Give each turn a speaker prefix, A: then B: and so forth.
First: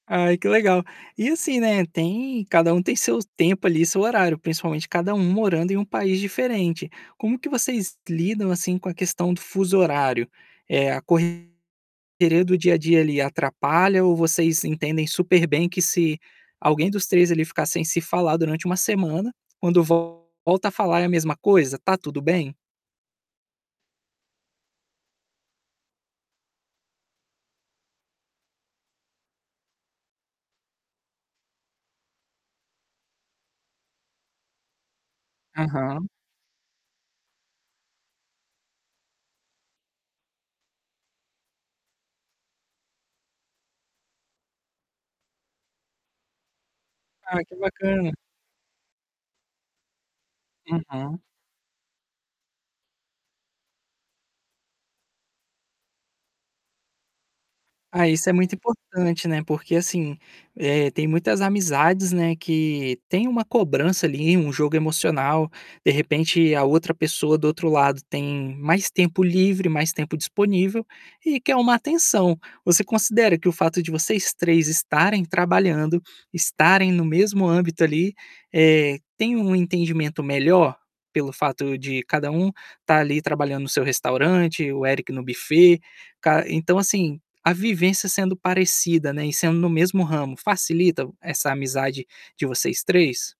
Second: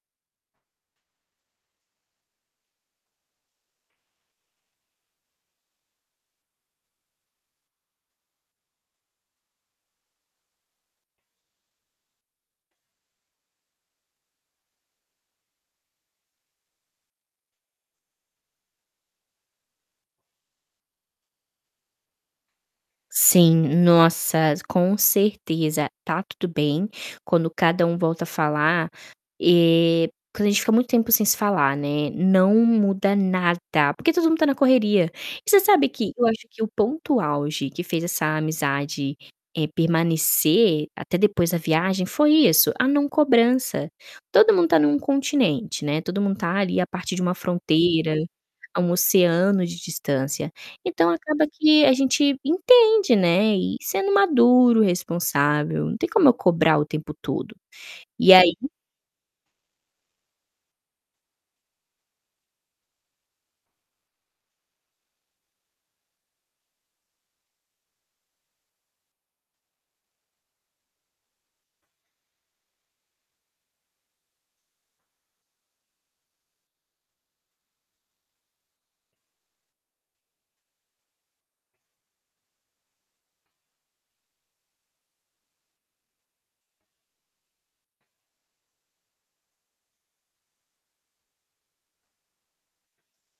A: Ai, que legal. E assim, né, tem cada um tem seu tempo ali, seu horário, principalmente cada um morando em um país diferente. Como que vocês lidam, assim, com a questão do fuso horário? Eh, a correria do dia a dia ali atrapalha ou vocês entendem super bem que se alguém dos 3 ali ficar sem se falar durante 1 semana, quando volta a falar é a mesma coisa, está tudo bem?
B: Sim. Nossa, com certeza, está tudo bem, quando cada um volta a falar eh, quando a gente fica muito tempo sem se falar, né, não muda nada, porque todo mundo está na correria. E você sabe
A: Aham.
B: que eu acho que o ponto auge que fez essa amizade, eh, permanecer, até depois da viagem foi isso, a não cobrança. Todo mundo está em um continente, né, todo mundo está ali a partir de uma
A: Ah, que bacana!
B: fronteira, a um oceano de distância, então
A: Uhum.
B: acaba que a gente entende, né, e sendo maduro, responsável, não tem como eu cobrar o tempo todo.
A: Ah, isso
B: E
A: é muito
B: aí
A: importante, né, porque assim, eh, tem muitas amizades, né, que tem uma cobrança ali, um jogo emocional, de repente a outra pessoa do outro lado tem mais tempo livre, mais tempo disponível, e que é um atenção. Você considera que o fato de vocês 3 estarem trabalhando, estarem no mesmo âmbito ali, eh, tem um entendimento melhor, pelo fato de cada um estar ali trabalhando no seu restaurante, o Eric no buffet, ca então, assim, a vivência sendo parecida, né, e sendo no mesmo ramo facilita essa amizade de vocês 3?